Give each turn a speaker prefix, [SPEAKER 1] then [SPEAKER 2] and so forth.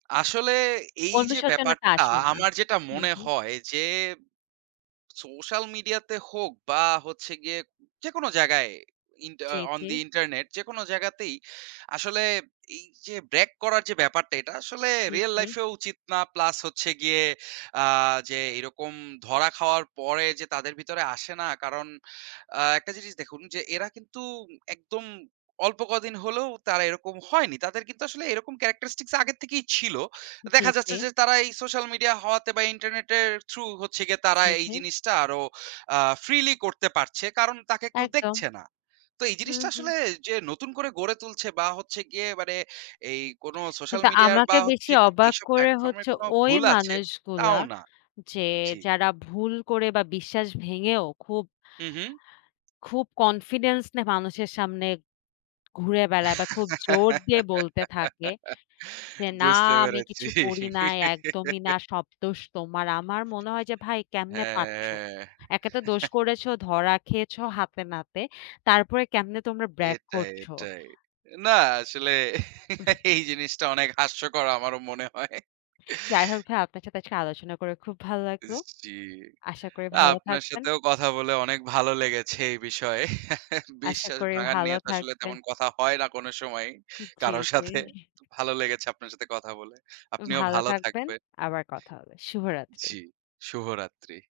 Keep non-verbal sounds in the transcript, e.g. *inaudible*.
[SPEAKER 1] আসলে এই যে
[SPEAKER 2] অনুশোচনাটা
[SPEAKER 1] ব্যাপারটা,
[SPEAKER 2] আসে না।
[SPEAKER 1] আমার যেটা
[SPEAKER 2] হুম,
[SPEAKER 1] মনে
[SPEAKER 2] হুম।
[SPEAKER 1] হয় যে, social media তে হোক বা হচ্ছে গিয়ে, যেকোনো জায়গায় ইন্টা আ
[SPEAKER 2] জি,
[SPEAKER 1] on
[SPEAKER 2] জি।
[SPEAKER 1] the internet যেকোনো জায়গাতেই আসলে এই যে brag করার যে ব্যাপারটা, এটা আসলে
[SPEAKER 2] জি,
[SPEAKER 1] real
[SPEAKER 2] জি।
[SPEAKER 1] life এও উচিত না। Plus হচ্ছে গিয়ে আ যে, এরকম ধরা খাওয়ার পরে যে তাদের ভিতরে আসে না, কারণ আ একটা জিনিস দেখুন যে এরা কিন্তু একদম অল্প কদিন হলেও তারা এরকম হয়নি। তাদের কিন্তু আসলে এরকম characteristics আগের থেকেই ছিল।
[SPEAKER 2] জি,
[SPEAKER 1] দেখা
[SPEAKER 2] জি।
[SPEAKER 1] যাচ্ছে যে তারা এই social media হওয়াতে বা internet এর through হচ্ছে গিয়ে,
[SPEAKER 2] জি,
[SPEAKER 1] তারা এই
[SPEAKER 2] জি।
[SPEAKER 1] জিনিসটা আরো আ freely করতে পারছে। কারণ তাকে কেউ
[SPEAKER 2] একদম।
[SPEAKER 1] দেখছে না। তো এই
[SPEAKER 2] হুম,
[SPEAKER 1] জিনিসটা
[SPEAKER 2] হুম।
[SPEAKER 1] আসলে যে নতুন করে গড়ে তুলছে বা হচ্ছে গিয়ে মানে, এই কোন social
[SPEAKER 2] কিন্তু
[SPEAKER 1] media এর
[SPEAKER 2] আমাকে
[SPEAKER 1] বা
[SPEAKER 2] বেশি
[SPEAKER 1] হচ্ছে
[SPEAKER 2] অবাক
[SPEAKER 1] এইসব
[SPEAKER 2] করে
[SPEAKER 1] platform এর
[SPEAKER 2] হচ্ছে
[SPEAKER 1] কোন
[SPEAKER 2] ওই
[SPEAKER 1] ভুল আছে,
[SPEAKER 2] মানুষগুলা,
[SPEAKER 1] তাও না।
[SPEAKER 2] যে
[SPEAKER 1] জি।
[SPEAKER 2] যারা ভুল করে বা বিশ্বাস ভেঙেও খুব
[SPEAKER 1] হুম, হুম।
[SPEAKER 2] খুব confidence নিয়ে মানুষের সামনে ঘুরে বেড়ায় বা খুব জোর দিয়ে বলতে থাকে,
[SPEAKER 1] *laughs*
[SPEAKER 2] যে না
[SPEAKER 1] বুঝতে
[SPEAKER 2] আমি
[SPEAKER 1] পেরেছি।
[SPEAKER 2] কিছু করি নাই, একদমই না। সব দোষ তোমার। আমার মনে হয় যে ভাই কেমনে পারছো?
[SPEAKER 1] হ্যাঁ।
[SPEAKER 2] একে তো দোষ
[SPEAKER 1] *chuckles*
[SPEAKER 2] করেছো, ধরা খেয়েছো হাতে নাতে। তারপরে কেমনে তোমরা brag
[SPEAKER 1] এটাই,
[SPEAKER 2] করছো?
[SPEAKER 1] এটাই। না আসলে এই জিনিসটা অনেক হাস্যকর আমারও মনে হয়।
[SPEAKER 2] যাই হোক ভাইয়া, আপনার সাথে আজকে আলোচনা করে খুব ভাল্লাগলো।
[SPEAKER 1] জি,
[SPEAKER 2] আশা করি ভালো
[SPEAKER 1] আপনার
[SPEAKER 2] থাকবেন।
[SPEAKER 1] সাথেও কথা বলে অনেক ভালো লেগেছে এই বিষয়ে।
[SPEAKER 2] আশা
[SPEAKER 1] বিশ্বাস
[SPEAKER 2] করি
[SPEAKER 1] ভাঙার
[SPEAKER 2] ভালো
[SPEAKER 1] নিয়ে তো আসলে
[SPEAKER 2] থাকবেন।
[SPEAKER 1] তেমন কথা হয় না কোন সময়,
[SPEAKER 2] জ্বি,
[SPEAKER 1] কারো সাথে।
[SPEAKER 2] জি।
[SPEAKER 1] ভালো লেগেছে আপনার সাথে কথা বলে। আপনিও
[SPEAKER 2] ভালো
[SPEAKER 1] ভালো
[SPEAKER 2] থাকবেন,
[SPEAKER 1] থাকবেন।
[SPEAKER 2] আবার কথা হবে। শুভরাত্রি।
[SPEAKER 1] জ্বি, শুভরাত্রি।